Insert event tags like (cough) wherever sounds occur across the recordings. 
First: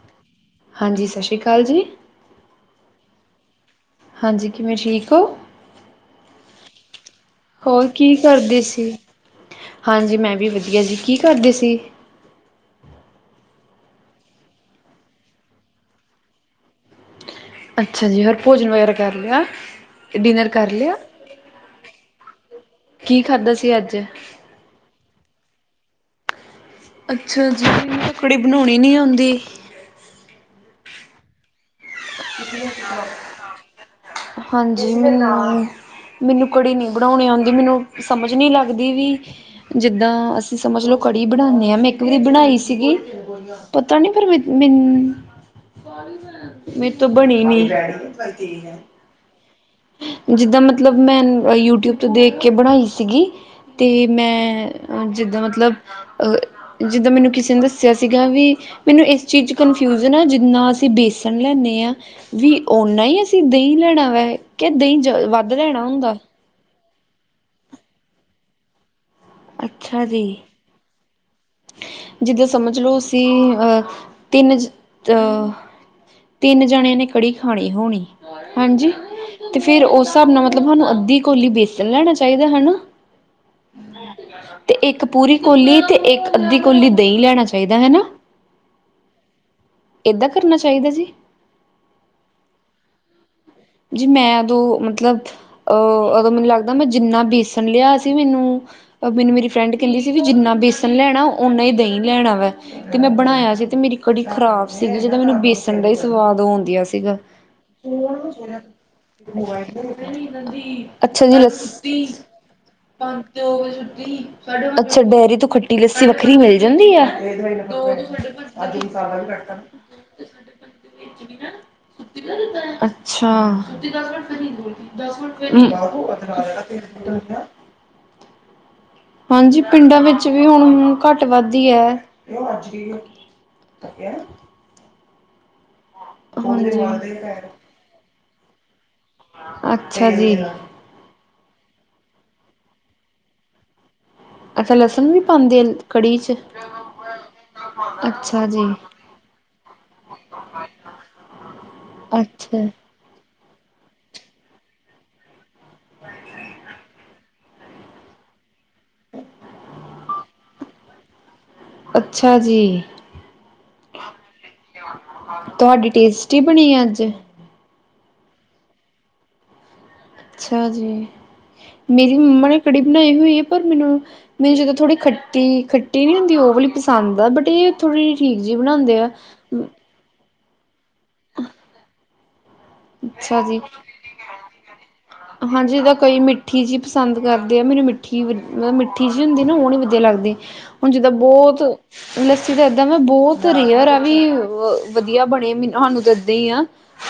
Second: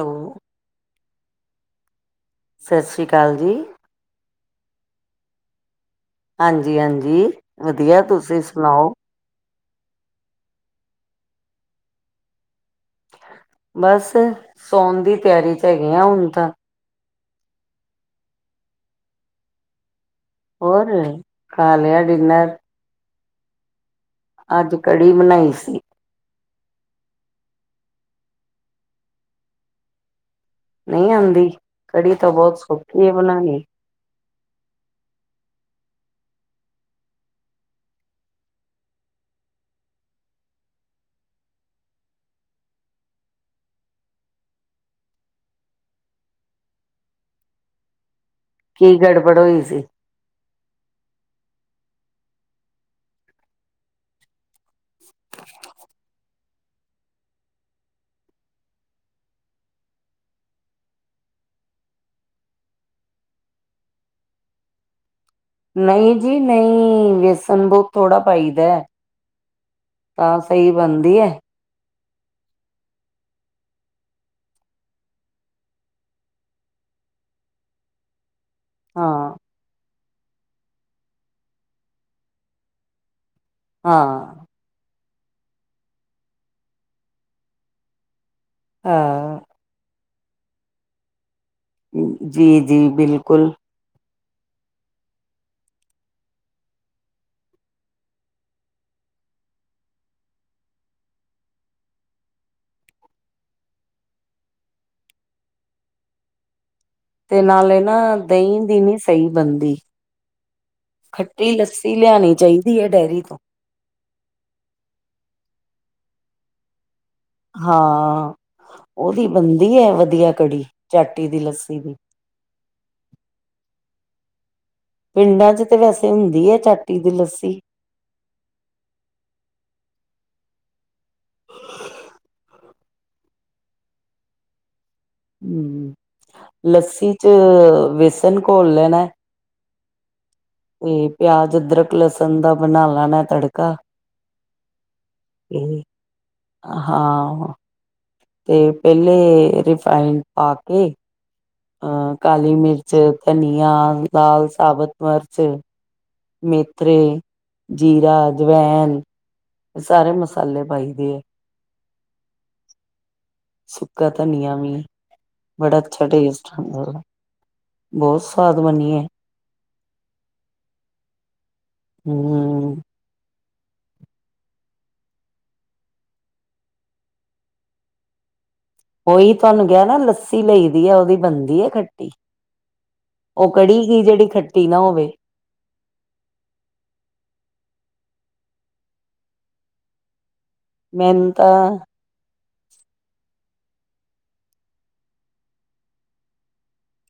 Hello ਹਾਂਜੀ, ਸਤਿ ਸ੍ਰੀ ਅਕਾਲ ਜੀ। ਸਤਿ ਸ਼੍ਰੀ ਅਕਾਲ ਜੀ। ਹਾਂਜੀ ਕਿਵੇਂ ਠੀਕ ਹੋ ਹਾਂਜੀ ਹਾਂਜੀ ਹੋਰ ਵਧੀਆ ਕੀ ਤੁਸੀਂ ਕਰਦੇ ਸੀ ਸੁਣਾਓ ਹਾਂਜੀ ਮੈਂ ਵੀ ਵਧੀਆ ਜੀ ਕੀ ਕਰਦੇ ਸੀ ਬਸ ਸੌਉਣ ਦੀ ਤਿਆਰੀ ਚ ਹੈਗੇ ਆ ਹੁਣ ਤਾਂ ਅੱਛਾ ਜੀ ਹੋਰ ਭੋਜਨ ਵਗੈਰਾ ਕਰ ਰਿਹਾ ਹੋਰ ਖਾ ਲਿਆ ਡਿਨਰ ਕੀ ਖਾਧਾ ਸੀ ਅੱਜ ਅੱਜ ਕੜੀ ਬਣਾਈ ਸੀ ਅੱਛਾ ਜੀ, ਕਕੜੀ ਬਣਾਉਣੀ ਨੀ ਆਉਂਦੀ? ਨਈਂ ਆਂਦੀ? ਕੜੀ ਤਾਂ ਬਹੁਤ ਸੌਖੀ ਏ ਬਨਾਣੀ। ਹਾਂਜੀ, ਮੈਨੂੰ ਮੈਨੂੰ ਕੜੀ ਨੀਂ ਬਣਾਉਣੀ ਆਉਂਦੀ, ਮੈਨੂੰ ਸਮਝ ਨੀਂ ਲੱਗਦੀ ਵੀ ਜਿੱਦਾਂ, ਅਸੀਂ ਸਮਝ ਲਓ ਕੜੀ ਬਣਾਨੇਂ ਆਂ, ਮੈਂ ਇੱਕ ਵਾਰੀ ਬਣਾਈ ਸੀਗੀ। ਪਤਾ ਨੀ ਫੇਰ, ਮੈਨ ਮੇ ਤੋਂ ਬਣੀ ਨੀ? ਕੀ ਗੜਬੜ ਹੋਈ ਸੀ। ਜਿੱਦਾਂ ਮਤਲਬ ਮੈਂ ਯੂਟਿਊਬ ਤੋਂ ਦੇਖ ਕੇ ਬਣਾਈ ਸੀਗੀ, ਤੇ ਮੈਂ ਅ ਜਿੱਦਾਂ ਮਤਲਬ, ਅਹ ਜਿੱਦਾਂ ਮੈਨੂੰ ਕਿਸੇ ਨੇ ਦੱਸਿਆ ਸੀਗਾ ਵੀ ਮੈਨੂੰ ਇਸ ਚੀਜ਼ ਚ ਕਨਫਿਊਜਨ ਆ, ਜਿੰਨਾ ਅਸੀਂ ਬੇਸਣ ਲੈਨੇਂ ਆਂ, ਵੀ ਓਨਾ ਹੀ ਅਸੀਂ, ਦਹ ਨਹੀਂ ਲੈਣਾ ਵੈ, ਕਿ ਦਹੀਂ ਵ ਨਹੀਂ ਜੀ ਨਹੀਂ, ਵੇਸਣ ਬਹੁਤ ਥੋੜ੍ਹਾ ਪਾਈਦੈ। ਅੱਛਾ ਜੀ। ਸਈ ਬਣਦੀ ਹੈ। ਜਿੱਦਾਂ ਸਮਝ ਲਓ ਅਸੀਂ, ਅਹ ਤਿੰਨ ਅਹ ਤਿੰਨ ਜਣਿਆਂ ਨੇ ਕੜੀ ਖਾਣੀ ਹੋਣੀ, ਹਾਂਜੀ ਹਾਂ ਤੇ ਫੇਰ ਉਸ ਹਿਸਾਬ ਨਾਲ ਮਤਲਬ ਸਾਨੂੰ, ਅੱਧੀ ਕੋਲੀ ਵੇਸਣ ਲੈਣਾ ਚਾਹੀਦੈ ਹਣਾਂ। ਹਾਂ ਅਤੇ ਇੱਕ ਪੂਰੀ ਕੋਲੀ ਅਤੇ, ਇੱਕ ਅੱਧੀ ਕੌਲੀ ਦਹੀਂ ਲੈਣਾ ਚਾਹੀਦੈ ਹੈਣਾ। ਹਾਂ। ਏਦਾਂ ਕਰਨਾ ਚਾਹੀਦਾ ਜੀ। ਜੀ, ਜੀ, ਬਿਲਕੁਲ। ਜੀ ਮੈਂ ਉਦੋਂ ਮਤਲਬ ਅਹ, ਦੋਂ ਮੈਨੂੰ ਲੱਗਦਾ ਮੈਂ ਜਿੰਨਾ ਬੇਸਣ ਲਿਆ ਸੀ ਮੈਨੂੰ ਮੈਨੂੰ ਮੇਰੀ ਫਰੈਂਡ ਕਹਿੰਦੀ ਸੀ ਵੀ, ਜਿੰਨਾ ਬੇਸਨ ਲੈਣਾ ਉਨਾ ਹੀ ਦਹੀਂ ਲੈਣਾਵੈ। ਤੇ ਮੈਂ ਬਣਾਇਆ ਸੀ ਤੇ ਮੇਰੀ ਕੜੀ ਖ਼ਰਾਬ ਸੀਗੀ, ਜਿੱਦਾਂ ਮੈਨੂੰ ਬੇਸਣ ਦਾ ਹੀ ਸਵਾਦ ਆਉਂਦੀਆਂ ਸੀਗਾ। ਤੇ ਨਾਲੇ ਨਾ ਦਹੀਂ ਦੀ ਨੀ ਸਈ ਬਨਦੀ, ਅੱਛਾ ਜੀ ਖੱਟੀ ਲੱਸੀ ਲਿਆਣੀ ਚਾਹੀਦੀ ਐ, ਡੇਅਰੀ ਤੋਂ। ਅੱਛਾ ਡੇਅਰੀ ਤੋਂ ਖੱਟੀ ਲੱਸੀ ਵੱਖਰੀ ਮਿਲ ਜਾਂਦੀ ਆ? ਅੱ ਹਾਂ ਤਿੰਨ ਸਾਲਾਂ ਉਹਦੀ ਵੀ ਕ ਬਣਦੀ ਹੈ ਵਧੀਆ ਕੜੀ ਚਾਟੀ ਦੀ ਲੱਸੀ ਦੀ (unintelligible) ਅੱਛਾ। ਪਿੰਡਾਂ ਚ ਤੇ ਵੈਸੇ ਹੁੰਦੀ ਹੈ ਚਾਟੀ ਦੀ ਲੱਸੀ (unintelligible) ਹਾਂਜੀ ਪਿੰਡਾਂ ਵਿੱਚ ਵੀ ਹੁਣ, ਘੱਟ-ਵੱਧ ਈ ਐ। ਤਿਆ (unintelligible) ਹਮ, ਲੱਸੀ ਹਾਂਜੀ ਚ ਵੇਸਣ ਘੋਲ ਲੈਣਾ। ਅੱਛਾ ਜੀ। ਤੇ ਪਿਆਜ, ਅਦਰਕ, ਲਸਨ ਦਾ ਬਣਾ ਲੈਣਾ ਤੜਕਾ। ਅੱਛਾ ਲਸਣ ਵੀ ਪਾਂਦੇ ਦੇ ਆ ਤੇ ਕੜੀ ਚ? ਹਾਂ ਅੱਛਾ ਤੇ ਜੀ ਪਹਿਲੇ ਰਿਫਾਈਨ ਪਾ ਕੇ ਅ, ਕਾਲੀ ਅੱਛਾ। ਮਿਰਚ, ਧਨੀਆ, ਲਾਲ ਸਾਬਤ ਮਿਰਚ। ਮੇਥਰੇ, ਜੀਰਾ, ਜਵੈਨ, ਇਹ ਸਾਰੇ ਮਸਾਲੇ ਪਾਈ ਦੇ ਐ। ਅੱਛਾ ਜੀ ਸੁੱਕਾ ਧਨੀਆ ਵੀ ਬੜਾ ਤੁਹਾਡੀ ਅੱਛਾ ਟੇਸਟੀ ਟੇਸਟ ਆ ਬਣੀ ਉਹਦਾ ਅੱਜ ਬਹੁਤ ਸਵਾਦ ਬਨੀਏ। ਅੱਛਾ ਜੀ, ਮੇਰੀ ਮੰਮਾ ਨੇ ਹੂੰ ਕੜੀ ਬਣਾਈ ਹੋਈ ਹੈ। ਪਰ ਮੈਨੂੰ, ਮੈਨੂੰ ਜਦੋਂ ਥੋੜ੍ਹੀ ਖੱਟੀ, ਖੱਟੀ ਨੀ ਹੁੰਦੀ ਉਹ ਵਾਲ਼ੀ ਪਸੰਦ ਆ। ਬਟ ਇਹ ਥੋੜੀ ਜਿਹੀ ਠੀਕ ਜੀ ਬਣਾਉਂਦੇ ਆ ਤਾਨੂ ਕਿਹਾ ਨਾ, ਲੱਸੀ ਲਈ ਦੀ ਐ, ਉਹਦੀ ਬਨਦੀ ਐ ਖੱਟੀ। ਅੱਛਾ ਉਹ ਜੀ ਕੜੀ ਕੀ, ਜਿਹੜੀ ਖੱਟੀ ਨਾ ਹੋਵੇ। ਹਾਂਜੀ ਤਾਂ ਕੋਈ ਮਿੱਠੀ ਜਿਹੀ ਪਸੰਦ ਕਰਦੇ ਆ, ਮੈਨੂੰ ਮਿੱਠੀ ਮਤਲਬ ਮਿੱਠੀ ਜਿਹੀ ਹੁੰਦੀ ਨਾ, ਉਹ ਨੀ ਵਧੀਆ ਲੱਗਦੀ ਹੁਣ ਜਿੱਦਾਂ ਮੈਨੂੰ ਬਹੁਤ ਤਾਂ ਲੱਸੀ ਤਾਂ ਇਦਾਂ ਮੈਂ ਬਹੁਤ ਰੇਅਰ ਆ ਵੀ ਵਧੀਆ ਬਣੇ ਮ ਸਾਨੂੰ ਦਦੀ ਆ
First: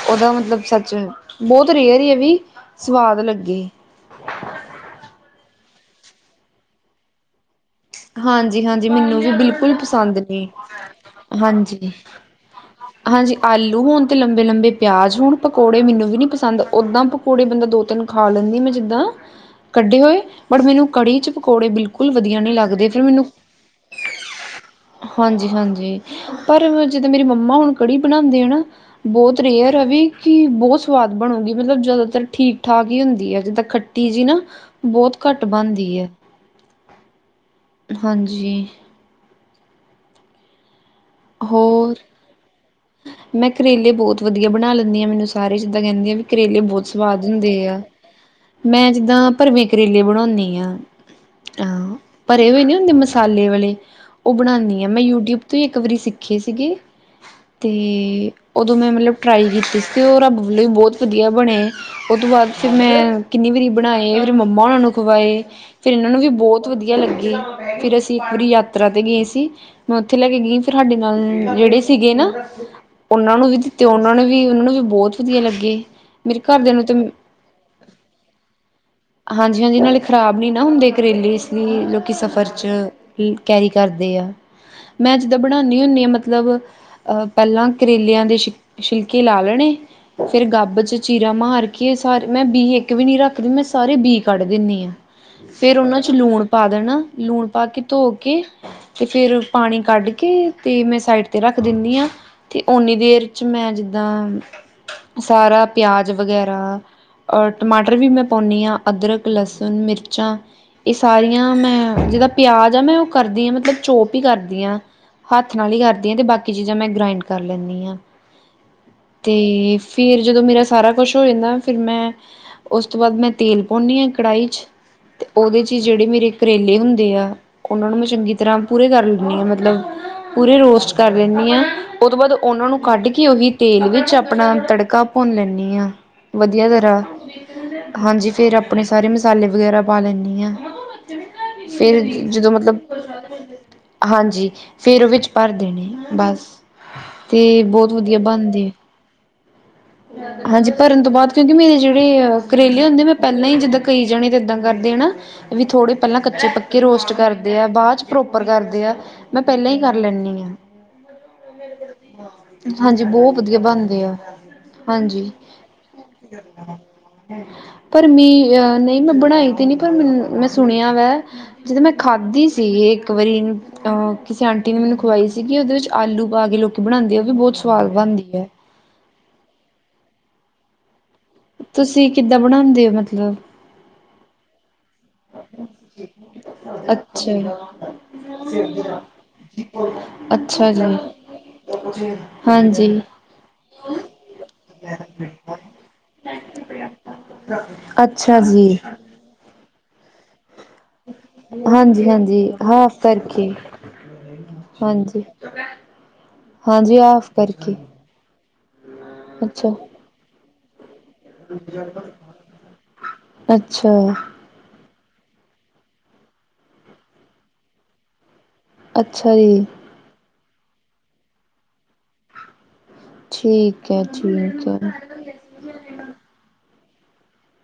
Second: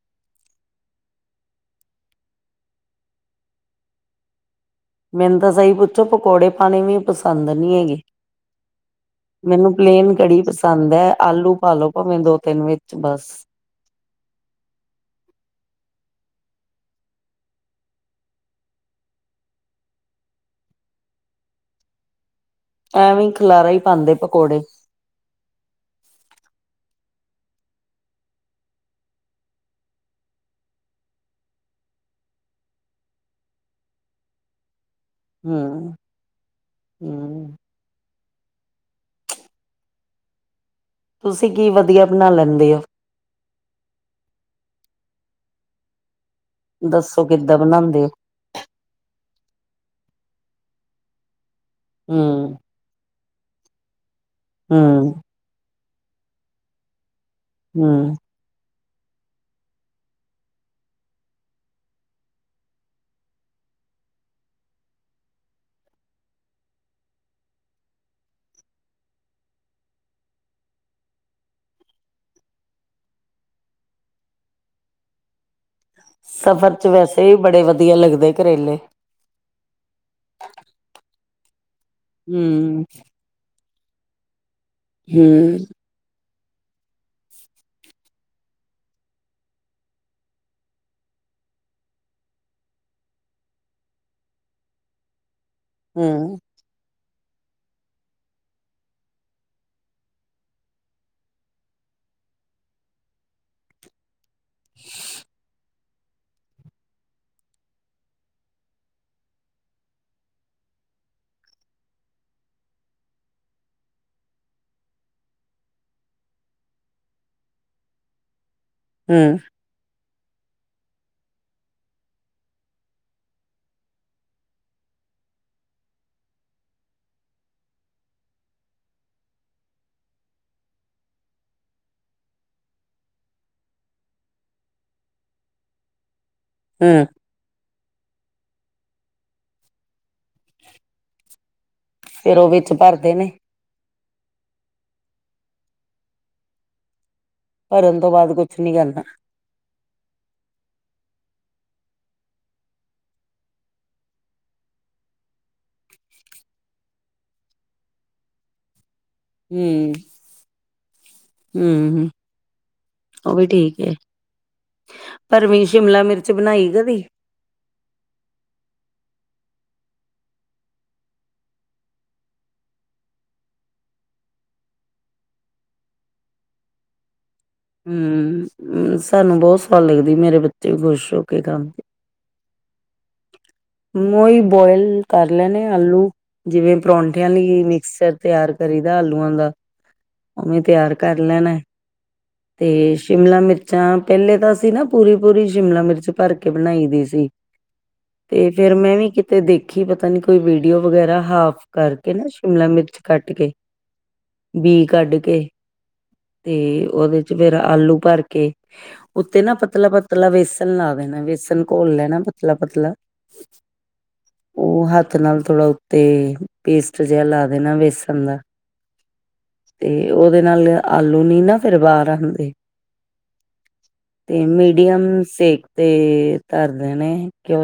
ਉਹਦਾ ਮਤਲਬ ਸੱਚ ਬਹੁਤ ਰੇਅਰ ਹੀ ਹੈ ਵੀ ਸਵਾਦ ਲੱਗੇ ਮੈਨੂੰ ਤਾਂ ਸਹੀ ਪੁੱਛੋ ਪਕੌੜੇ ਪਾਣੇ ਵੀ ਪਸੰਦ ਨਹੀਂ ਹੈਗੇ। ਹਾਂਜੀ ਹਾਂਜੀ ਮੈਨੂੰ ਵੀ ਮੈਨੂੰ ਬਿਲਕੁਲ ਪਲੇਨ ਪਸੰਦ ਕੜੀ ਨਹੀਂ ਪਸੰਦ ਹੈ ਆਲੂ ਪਾਲੋ ਹਾਂਜੀ ਭਾਵੇਂ ਦੋ ਤਿੰਨ ਵਿੱਚ ਬਸ ਹਾਂਜੀ ਆਲੂ ਹੋਨ ਤੇ ਲੰਬੇ ਲੰਬੇ ਪਿਆਜ ਹੁਣ ਪਕੌੜੇ ਮੈਨੂੰ ਵੀ ਨੀ ਪਸੰਦ ਓਦਾਂ ਪਕੌੜੇ ਬੰਦਾ ਦੋ ਤਿੰਨ ਖਾ ਲੈਂਦੀ ਮੈਂ ਜਿੱਦਾਂ ਕੱਢੇ ਹੋਏ ਬਟ ਮੈਨੂੰ ਕੜੀ ਚ ਪਕੌੜੇ ਬਿਲਕੁਲ ਵਧੀਆ ਨਹੀਂ ਲੱਗਦੇ ਫਿਰ ਐਵੇਂ ਖਲਾਰਾ ਹੀ ਪਾਉਦੇ ਪਕੌੜੇ ਹਾਂਜੀ ਹਾਂਜੀ ਪਰ ਜਿੱਦਾਂ ਮੇਰੀ ਮੰਮਾ ਹੁਣ ਕੜੀ ਬਣਾਉਂਦੇ ਆ ਨਾ ਬਹੁਤ ਰੇਅਰ ਹੈ ਰਵੀ ਕਿ ਬਹੁਤ ਸਵਾਦ ਬਣੂਗੀ ਮਤਲਬ ਜਿਆਦਾਤਰ ਠੀਕ ਠਾਕ ਹੀ ਹੁੰਦੀ ਹੈ ਜਿੱਦਾਂ ਖੱਟ ਤੀਜੀ ਨਾ ਬਹੁਤ ਘੱਟ ਹਮ ਬਣਦੀ ਹੈ ਹਮ ਹਾਂਜੀ ਤੁਸੀਂ ਕੀ ਹੋਰ ਵਧੀਆ ਬਣਾ ਲੈਂਦੇ ਹੋ ਮੈਂ ਕਰੇਲੇ ਬਹੁਤ ਵਧੀਆ ਬਣਾ ਲੈਂਦੀ ਹਾਂ ਮੈਨੂੰ ਸਾਰੇ ਜਿੱਦਾਂ ਕਹਿੰਦੀ ਆ ਵੀ ਕਰੇਲੇ ਬਹੁਤ ਸਵਾਦ ਦੱਸੋ ਹੁੰਦੇ ਕਿੱਦਾਂ ਆ ਬਣਾਂਦੇ ਹੋ ਮੈਂ ਜਿੱਦਾਂ ਭਰਵੇਂ ਕਰੇਲੇ ਬਣਾਉਂਦੀ ਹਾਂ ਅਹ ਭਰੇ ਹੂੰ ਹੋਏ ਨੇ ਮਸਾਲੇ ਵਾਲੇ ਉਹ ਬਣਾਉਂਦੀ ਆ ਮੈਂ ਹੂੰ ਯੂਟਿਊਬ ਤੋਂ ਹੀ ਇੱਕ ਵਾਰੀ ਸਿੱਖੇ ਸੀਗੇ ਹੂੰ ਅਤੇ ਉਦੋਂ ਮੈਂ ਮਤਲਬ ਟਰਾਈ ਕੀਤੀ ਸੀ ਉਹ ਰੱਬ ਵੱਲੋਂ ਵੀ ਬਹੁਤ ਵਧੀਆ ਬਣੇ ਉਹ ਤੋਂ ਬਾਅਦ ਫਿਰ ਮੈਂ ਕਿੰਨੀ ਵਾਰੀ ਬਣਾਏ ਫਿਰ ਮੰਮਾ ਉਹਨਾਂ ਨੂੰ ਖਵਾਏ ਫਿਰ ਇਹਨਾਂ ਨੂੰ ਵੀ ਬਹੁਤ ਵਧੀਆ ਲੱਗੀ ਫਿਰ ਅਸੀਂ ਇੱਕ ਵਾਰੀ ਯਾਤਰਾ ਤੇ ਗਏ ਸੀ ਮੈਂ ਉੱਥੇ ਲੈ ਕੇ ਗਈ ਫਿਰ ਸਾਡੇ ਨਾਲ ਜਿਹੜੇ ਸੀਗੇ ਨਾ ਉਹਨਾਂ ਨੂੰ ਵੀ ਦਿੱਤੇ ਉਹਨਾਂ ਨੂੰ ਵੀ ਉਹਨਾਂ ਨੂੰ ਵੀ ਬਹੁਤ ਵਧੀਆ ਲੱਗੇ ਮੇਰੇ ਸਫ਼ਰ ਘਰਦਿਆਂ ਨੂੰ 'ਚ ਤੇ ਵੈਸੇ ਵੀ ਬੜੇ ਵਧੀਆ ਲੱਗਦੇ ਕਰੇਲੇ ਹਾਂਜੀ ਹਾਂਜੀ ਨਾਲੇ ਖ਼ਰਾਬ ਨੀ ਨਾ ਹੁੰਦੇ ਕਰੇਲੇ ਇਸ ਲਈ ਲੋਕ ਕਿ ਸਫ਼ਰ ਚ ਹੂੰ। ਕੈਰੀ ਕਰਦੇ ਆ ਮੈਂ ਜਿੱਦਾਂ ਹੂੰ, ਬਣਾਦੀ ਹੁੰਦੀ ਹਾਂ ਮਤਲਬ ਅਹ ਪਹਿਲਾਂ ਕਰੇਲਿਆਂ ਦੇ ਸ਼ ਛਿਲਕੇ ਲਾ ਲੈਣੇ ਫ਼ਿਰ ਗੱਬ ਚ ਚੀਰਾ ਮਾਰ ਕੇ ਸਾਰੇ ਮੈਂ ਬੀ ਇੱਕ ਵੀ ਨਹੀਂ ਰੱਖਦੀ ਮੈਂ ਸਾਰੇ ਬੀ ਕੱਢ ਦਿੰਦੀ ਆਾਂ ਫੇਰ ਉਹਨਾਂ ਚ ਹੂੰ, ਲੂਣ ਪਾ ਦੇਣਾ ਲੂਣ ਪਾ ਕੇ ਧੋ ਕੇ ਤੇ ਫੇਿਰ ਪਾਣੀ ਕੱਢ ਤੇ ਮੈਂ ਸਾਈਡ ਤੇ ਰੱਖ ਦਿੰਦੀ ਹਾਂ ਤੇ ਉਓਨੀ ਦੇਰ ਚ ਮੈਂ ਜਿੱਦਾਂ ਸਾਰਾ ਪਿਆਜ ਵਗੈਰਾ ਔਰ ਟਮਾਟਰ ਵੀ ਮੈਂ ਪਾਉਂਦੀ ਹਾਂ ਅਦਰਕ ਲਸਣ ਮਿਰਚਾਂ ਇਹ ਸਾਰੀਆਂ ਮੈਂ ਜਿਹਦਾ ਪਿਆਜ਼ ਆ ਮੈਂ ਉਹ ਕਰਦੀ ਹਾਂ ਮਤਲਬ ਚੋਪ ਹੀ ਕਰਦੀ ਹਾਂ ਹੱਥ ਨਾਲ ਹੀ ਕਰਦੀ ਹ ਤੇ ਬਾਕੀ ਚੀਜ਼ਾਂ ਮੈਂ ਗ੍ਰਾਇੰਡ ਕਰ ਲੈਂਨੀ ਹਾਂ ਤੇ ਹੂੰ, ਫਿਰ ਜਦੋਂ ਮੇਰਾ ਸਾਰਾ ਕੁਛ ਹੋ ਜਾਂਦਾ ਫਿਰ ਮੈਂ ਉਸ ਤੋਂ ਬਾਅਦ ਮੈਂ ਤੇਲ ਪਾਉਂਦੀ ਹਾਂ ਕੜਾਹੀ ਚ ਅਤੇ ਉਹਦੇ 'ਚ ਜਿਹੜੇ ਮੇਰੇ ਕਰੇਲੇ ਹੁੰਦੇ ਆ ਹੁਣ ਉਹ ਨੂੰ ਮੈਂ ਚੰਗੀ ਤਰ੍ਹਾਂ ਪੂਰੇ ਕਰ ਲੈਂਦੀ ਹਾਂ ਮਤਲਬ ਪੂਰੇ ਰੋਸਟ ਕਰ ਲੈਂਦੀ ਹਾਂ ਉਹ ਤੋਂ ਬਾਅਦ ਉਹਨਾਂ ਨੂੰ ਕੱਢ ਕੇ ਉਹੀ ਤੇਲ ਵਿੱਚ ਆਪਣਾ ਤੜਕਾ ਭੁੰਨ ਲੈਂਦੀ ਹਾਂ ਵਧੀਆ ਤਰਾਂ, ਹੂੰ ਹਾਂਜੀ ਫਿਰ ਆਪਣੇ ਸਾਰੇ ਮਸਾਲੇ ਵਗੈਰਾ ਪਾ ਲੈਂਨੀ ਆਂ। ਫੇਿਰ ਫੇਰ ਉਹ ਜਦੋਂ ਵਿੱਚ ਮਤਲਬ ਭਰਦੇ ਨੇ ਹਾਂਜੀ ਫੇਰ ਉਹ ਵਿੱਚ ਭਰਦੇ ਨੇ ਬਸ ਤੇ ਬਹੁਤ ਭਰਨ ਤੋਂ ਵਧੀਆ ਬਾਅਦ ਕੁਛ ਬਣਦੇ ਨੀ ਕਰਨਾ। ਹਾਂਜੀ ਭਰਨ ਤੋਂ ਬਾਅਦ ਕਿਉਂਕਿ ਮੇਰੇ ਜਿਹੜੇ ਕਰੇਲੇ ਹੁੰਦੇ ਮੈਂ ਪਹਿਲਾਂ ਹੀ ਜਿੱਦਾਂ ਕਈ ਜਾਣੇ ਤੇ ਇਦਾਂ ਕਰਦੇ ਨਾ ਵੀ ਥੋੜ੍ਹੇ ਪਹਿਲਾਂ ਕੱਚੇ ਪੱਕੇ ਰੋਸਟ ਕਰਦੇ ਆ ਬਾਅਦ ਚ ਪ੍ਰੋਪਰ ਕਰਦੇ ਆ ਮੈਂ ਪਹਿਲਾਂ ਹੀ ਹੂੰ। ਕਰ ਲੈਂਦੀ ਹਾਂ ਹੂੰ, ਹਾਂਜੀ ਬਹੁਤ ਵਧੀਆ ਬਣਦੇ ਆ ਹਾਂਜੀ ਪਰਵੀਂ ਸ਼ਿਮਲਾ ਮਿਰਚ ਬਣਾਈ ਕਦੀ ਪਰ ਮੀ ਅਹ ਨਹੀਂ ਮੈਂ ਬਣਾਈ ਤੇ ਨੀ ਪਰ ਮੈਨੂੰ ਮੈਂ ਸੁਣਿਆ ਵਾ ਜਦੋਂ ਮੈਂ ਖਾਧੀ ਸੀ ਏ ਇੱਕ ਵਾਰੀ। ਅਹ ਕਿਸੇ ਆਂਟੀ ਨੇ ਮੈਨੂੰ ਖਵਾਈ ਸੀਗੀ ਉਹਦੇ ਵਿੱਚ ਆਲੂ ਪਾ ਕੇ ਲੋਕ ਬਣਾਉਂਦੇ ਆ ਉਹ ਵੀ ਬੋਤ ਹੂੰ, ਸਾਨੂੰ ਬੋਤ ਸਵਾਦ ਲੱਗਦੀ, ਮੇਰੇ ਬੱਚੇ ਵੀ ਖ਼ੁਸ਼ ਹੋ ਕੇ ਖਾਂਦੇ। ਤੁਸੀਂ ਕਿੱਦਾਂ ਬਣਾਂਦੇ ਓ ਮਤਲਬ? ਮਈ ਬੋਇਲ ਕਰ ਲੈਨੇ ਆ ਆਲੂ। ਜਿਵੇਂ ਪਰੌਂਠਿਆਂ ਲਈ ਅੱਛਾ ਮਿਕਸਰ ਤਿਆਰ ਕਰੀ ਦਾ ਆਲੂਆਂ ਦਾ। ਉਵੇਂ ਅੱਛਾ ਜੀ ਤਿਆਰ ਕਰ ਲੈਨਾ ਐ। (unintelligible) ਤੇ ਸ਼ਿਮਲਾ ਮਿਰਚਾਂ, ਪਹਿਲੇ ਤਾਂ ਅਸੀਂ ਨਾ ਪੂਰੀ ਪੂਰੀ ਸ਼ਿਮਲਾ ਮਿਰਚ ਭਰ ਕੇ ਬਨਾਈ ਦੀ ਸੀ। ਅੱਛ ਤੇ ਫੇਰ ਮੈਂ ਵੀ ਕਿਤੇ ਦੇਖ ਖੀ ਪਤਾ ਨੀ ਕੋਈ ਵੀਡੀਓ ਵਗੈਰਾ ਹਾਫ ਕਰਕੇ ਨਾ, ਹਾਂਜੀ-ਹਾਂਜੀ ਸ਼ਿਮਲਾ ਮਿਰਚ ਹਾਫ ਕੱਟ ਕਰਕੇ ਕੇ। ਬੀ ਕੱਢ ਹਾਂਜੀ। ਕੇ ਤੇ ਹਾਂਜੀ ਉਹਦੇ ਹਾਫ ਚ ਫੇਰ ਕਰਕੇ, ਆਲੂ ਭਰ ਕੇ, ਉੱਤੇ ਨਾ ਅੱਛਾ। ਪਤਲਾ ਪਤ ਪਤਲਾ ਵੇਸਨ ਲਾ ਦੇਣਾ, ਵੇਸਨ ਘੋਲ ਲੈਣਾ ਪਤਲਾ-ਪਤਲਾ। ਅੱਛਾ। ਉਹ ਹੱਥ ਨਾਲ ਥੋੜਾ ਉੱਤੇ ਪੇਸਟ ਜਿਹਾ ਲਾ ਦੇਨਾ ਵੇਸਨ ਦਾ। ਅੱਛਾ ਜੀ। ਤੇ ਉਹਦੇ ਨਾਲ ਆਲੂ ਨੀ ਨਾ ਫੇਰ ਬਾਰ ਆਂਦੇ। ਠੀਕ ਐ, ਤੇ ਠੀਕ ਐ। ਮੀਡੀਅਮ ਸੇਕ ਤੇ ਕਰਦੇ ਨੇ ਕਿ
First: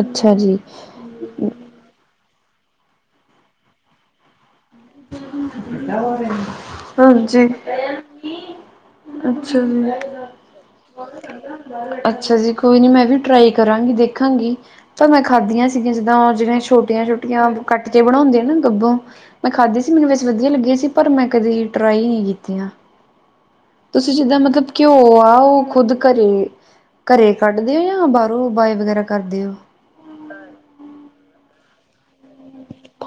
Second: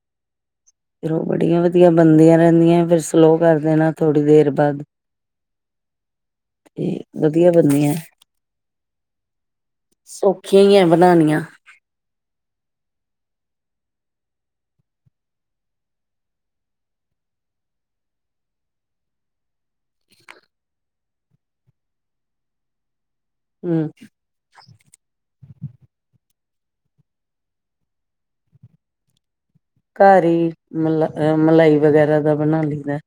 ਅੱਛਾ ਜੀ। ਫੇਰ ਉਹ ਬੜੀਆਂ ਵਧੀਆ ਬਨਦੀਆਂ ਰਹਿੰਦੀਆਂ ਫੇਰ ਸਲੋ ਕਰ ਦੇਣਾ ਥੋੜ੍ਹੀ ਦੇਰ ਬਾਦ। ਤੇ ਹਾਂਜੀ, ਵਧੀਆ ਬੰਦਿਆਂ। ਅੱਛਾ ਜੀ। ਸੌਖੀਆਂ ਈ ਐ ਬਨਾਨੀਆਂ। ਅੱਛਾ ਜੀ, ਕੋਈ ਨੀ ਮੈਂ ਵੀ ਟਰਾਈ ਕਰਾਂਗੀ, ਦੇਖਾਂਗੀ। ਚ ਮੈਂ ਖਾਦੀਆਂ ਸੀਗੀਆਂ ਜਿੱਦਾਂ ਜਿਹੜੀਆਂ ਛੋਟੀਆਂ-ਛੋਟੀਆਂ ਕੱਟ ਕੇ ਬਣਾਉਂਦੀਆਂ ਨਾ ਗੱਬੋ ਮੈਂ ਖਾਧੀ ਸੀ ਮੈਨੂੰ ਬਸ ਵਧੀਆ ਲੱਗੀ ਸੀ ਪਰ ਮੈਂ ਕਦੀ ਟਰਾਈ ਨੀ ਕੀਤੀਆਂ। ਹਮ ਤੁਸੀਂ ਜਿੱਦਾਂ ਮਤਲਬ ਘਿਓ ਆ ਉਹ ਖੁਦ ਘਰੇ, ਘਰੇ ਕੱਢਦੇ ਆਂ, ਬਾਹਰੋਂ ਬਾਏ ਵਗੈਰਾ ਕਰਦੇ ਓ? ਘਰ ਹੀ, ਮਲਾ ਅ ਮਲਾਈ ਵਗੈਰਾ ਦਾ ਬਨਾ ਲਈਦਾ।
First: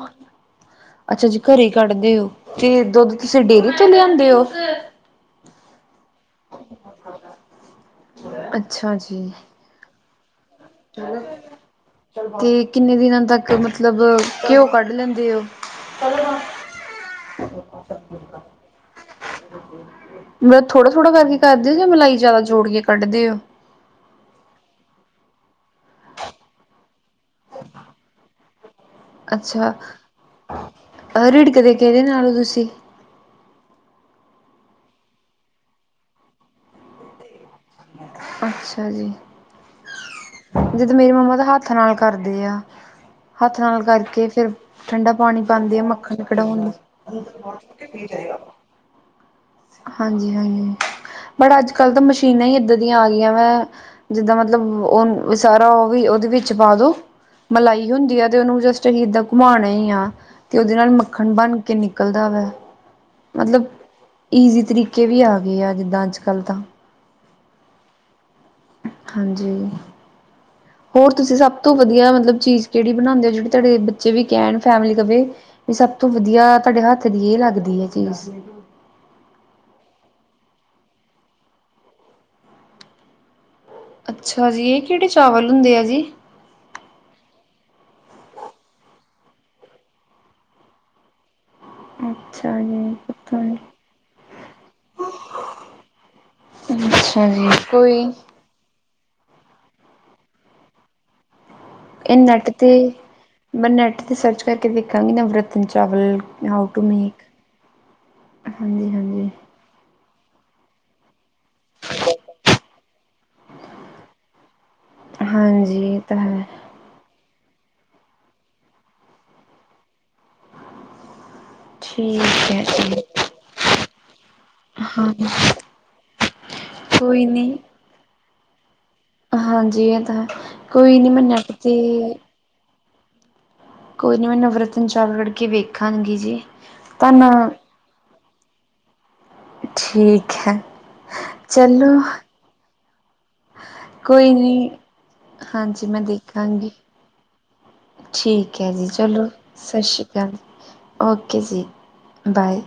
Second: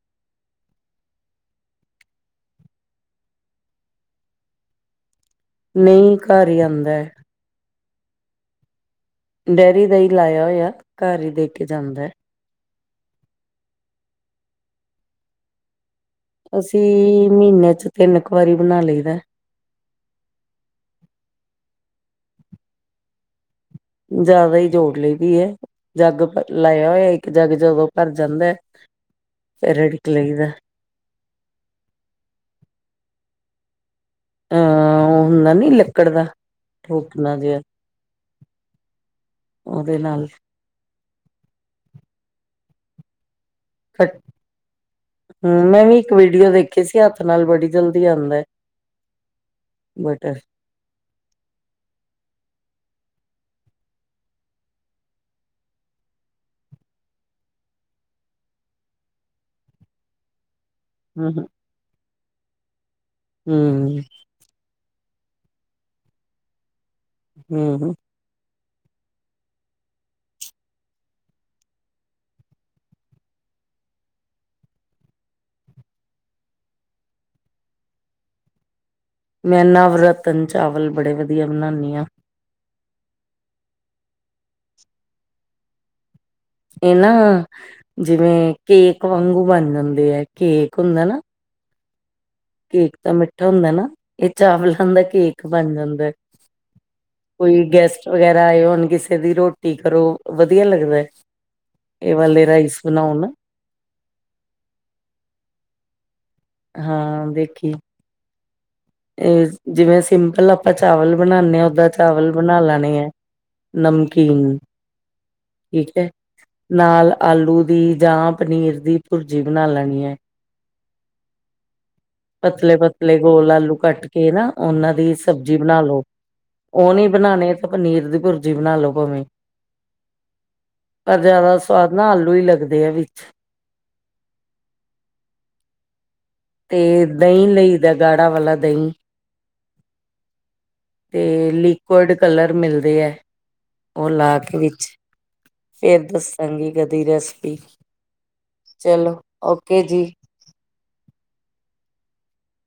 ਅੱਛਾ ਜੀ ਘਰੇ ਕੱਢਦੇ ਹੋ ਤੇ ਦੁੱਧ ਤੁਸੀਂ ਡੇਅਰੀ ਤੋਂ ਲਿਆਂਦੇ ਹੋ? ਨਹੀਂ ਘਰ ਹੀ ਆਂਦਾ ਐ। ਅੱਛਾ ਜੀ। ਡੇਅਰੀ ਦਾ ਹੀ ਲਾਇਆ ਹੋਇਆ, ਘਰ ਹੀ ਦੇ ਕੇ ਜਾਂਦਾ ਐ। ਤੇ ਕਿੰਨੇ ਦਿਨਾਂ ਤੱਕ ਮਤਲਬ ਘਿਓ ਕੱਢ ਲੈਂਦੇ ਓ? ਅਸੀਂ ਮਹੀਨੇ ਚ ਤਿੰਨ ਕੁ ਵਾਰੀ ਬਨਾ ਲਈਦਾ। ਥੋੜਾ ਥੋੜਾ ਕਰਕੇ ਕਰਦੇ ਹੋ ਜਾਂ ਮਲਾਈ ਜ਼ਿਆਦਾ ਜੋੜ ਕੇ ਕੱਢਦੇ ਹੋ ਜ਼ਿਆਦਾ ਹੀ ਜੋੜ ਲੈਂਦੀ ਹੈ ਜੱਗ ਲਾਇਆ ਹੋਇਆ ਇੱਕ ਜੱਗ ਜਦੋਂ ਭਰ ਜਾਂਦਾ, ਅੱਛਾ ਪਰੇ ਲਈਦਾ ਰਿੜਕਦੇ ਕਿਹਦੇ ਨਾਲੋਂ ਤੁਸੀਂ ਅਹ ਉਹ ਹੁੰਦਾ ਨੀ ਲੱਕੜ ਦਾ ਠੋਕਣਾ ਜਿਹਾ ਅੱਛਾ ਜੀ, ਉਹਦੇ ਨਾਲ ਜਦੋਂ ਮੇਰੀ ਮੰਮਾ ਦਾ ਹੱਥ ਨਾਲ ਕਰਦੇ ਆ। ਹੱਥ ਨਾਲ ਕਰਕੇ, ਫੇਰ ਠੰਡਾ ਪਾਣੀ ਹੂੰ ਪਾਂਦੇ ਆ ਮੈਂ ਵੀ ਇੱਕ ਮੱਖਣ ਵੀਡੀਓ ਕਢਾਉਣ ਦੇਖੀ ਸੀ ਹੱਥ ਨਾਲ ਬੜੀ ਜਲਦੀ ਆਂਦਾ ਬਟਰ ਹਾਂਜੀ-ਹਾਂਜੀ, ਬਟ ਅੱਜ-ਕੱਲ੍ਹ ਤਾਂ ਮਸ਼ੀਨਾਂ ਹੀ ਇੱਦਾਂ ਦੀਆਂ ਆ ਗਈਆਂ ਵਾ ਜਿੱਦਾਂ ਮਤਲਬ, ਓ ਸਾਰਾ ਓ, ਉਹਦੇ ਵਿੱਚ ਪਾ ਦੋ। ਮਲਾਈ ਹੁੰਦੀ ਆ ਤੇ ਉਹਨੂੰ ਜਸਟ ਈਦਾਂ ਘੁਮਾਨਾ ਈ ਆ ਤੇ ਉਹਦੇ ਨਾਲ ਮੱਖ ਹੂੰ ਖਨ ਬਨ ਕੇ ਨਿਕਲਦਾ ਵਾ। ਹੂੰ। ਈਜ਼ੀ ਤਰੀਕੇ ਵੀ ਆ ਗਏ ਆ ਜਿੱਦਾਂ ਅੱਜ ਕੱਲ੍ਹ ਤਾਂ। ਹੂੰ-ਹੂੰ। ਹਾਂਜੀ। ਹੋਰ ਤੁਸੀਂ ਸਭ ਤੋਂ ਵਧੀਆ ਮਤਲਬ ਚੀਜ਼ ਕਿਹੜੀ ਬਣਾਦੇ ਓ ਜਿਹੜੀ ਤੁਹਾਡੇ ਬੱਚੇ ਵੀ ਕਹਿਨ ਫੈਮਲੀ ਕਵੇ ਵੀ ਸਭ ਤੋਂ ਵਧੀਆ ਤੁਹਾਡੇ ਹੱਥ ਦੀ ਇਹ ਲੱਗਦੀ ਹੈ ਚੀਜ਼ ਮੈਂ ਨਾਵ ਰਤਨ ਚਾਵਲ ਬੜੇ ਵਧੀਆ ਬਣਾਦੀ ਹਾਂ। ਅੱਛਾ ਜੀ ਇਹ ਕਿਹੜੇ ਚਾਵਲ ਹੁੰਦੇ ਆ ਜੀ, ਇਹ ਨਾ ਜਿਵੇਂ ਕੇਕ ਵਾਂਗੂ ਬਣ ਜਾਂਦੇ ਹੈ ਕੇਕ ਹੁੰਦਾ ਨਾ ਅੱਛਾ ਜੀ ਕੇਕ ਤਾਂ ਪਤਾ ਮਿੱਠਾ ਨੀ ਹੁੰਦਾ ਨਾ ਇਹ ਚਾਵਲਾਂ ਦਾ ਕੇਕ ਬਣ ਜਾਂਦਾ। ਅੱਛਾ ਜੀ ਕੋਈ ਹੁਣ ਕਿਸੇ ਦੀ ਰੋਟੀ ਕਰੋ ਵਧੀਆ ਲੱਗਦਾ ਹੈ ਇਹ ਨੈੱਟ ਤੇ ਮੈਂ ਨੈੱਟ ਤੇ ਸਰਚ ਕਰਕੇ ਦੇਖਾਂਗੀ ਨਵ ਰਤਨ ਚਾਵਲ ਹਾ ਟੂ ਮੇ ਹਾਂ ਦੇਖੀ ਹਾਂਜੀ ਹਾਂਜੀ ਜਿਵੇਂ ਸਿੰਪਲ ਆਪਾਂ ਚਾਵਲ ਬਣਾਉਾਨਦੇ ਹ ਓਦਾਂ ਚਾਵਲ ਬਣਾ ਲੈਣੇ ਹੈ। ਨਮਕੀਨ, ਹਾਂਜੀ ਇਹ ਤਾਂ ਹੈ ਨਾਲ ਆਲੂ ਦੀ ਜਾਂ ਪਨੀਰ ਦੀ ਭੁਰਜੀ ਬਣਾ ਲੈਣੀ ਹੈ ਠੀਕ ਹੈ ਪਤਲੇ ਜੀ ਪਤਲੇ ਗੋਲ ਆਲੂ ਕੇ ਨਾ ਉਹਨਾਂ ਹਾਂ ਦੀ ਸਬਜ਼ੀ ਬਣਾ ਲੋ ਉਹ ਨੀ ਕੋਈ ਬਣਾਣੇ ਨਹੀਂ ਪਨੀਰ ਦੀ ਭੁਰਜੀ ਬਣਾਲ ਲੋ ਭਾਵੇਂ ਹਾਂਜੀ ਇਹ ਤਾਂ ਕੋਈ ਨਹੀਂ ਪਰ ਮੈਂ ਨੈੱਟ ਜ਼ਿਆਦਾ 'ਤੇ ਸਵਾਦ ਨਾ ਆਲੂ ਹੀ ਲੱਗਦੇ ਆ ਵਿੱਚ ਕੋਈ ਨੀ ਮੈਂ ਨਵਰਤਨ ਚਾਵੱਲ ਕਢ ਕੇ ਵੇਖਣਗੀ ਜੀ ਤੇ ਧੰਨਾ ਦਹੀਂ ਲਈ ਦਾ ਗਾੜਾ ਵਾਲਾ ਦਹੀਂ ਠੀਕ ਹੈ ਤੇ ਚਲੋ ਲਿਕੁਡ ਕਲਰ ਮਿਲਦੇ ਹੈ ਉਹ ਕੋਈ ਲਾ ਕੇ ਨਹੀਂ ਵਿੱਚ ਹਾਂਜੀ ਫਿਰ ਮੈਂ ਦੱਸਾਂਗੀ ਦੇਖਾਂਗੀ ਕਦੀ ਰੈਸਪੀ ਠੀਕ ਹੈ ਜੀ ਚਲੋ ਸਤਿ ਸ਼੍ਰੀ ਅਕਾਲ ਜੀ ਓਕੇ ਜੀ ਬਾਏ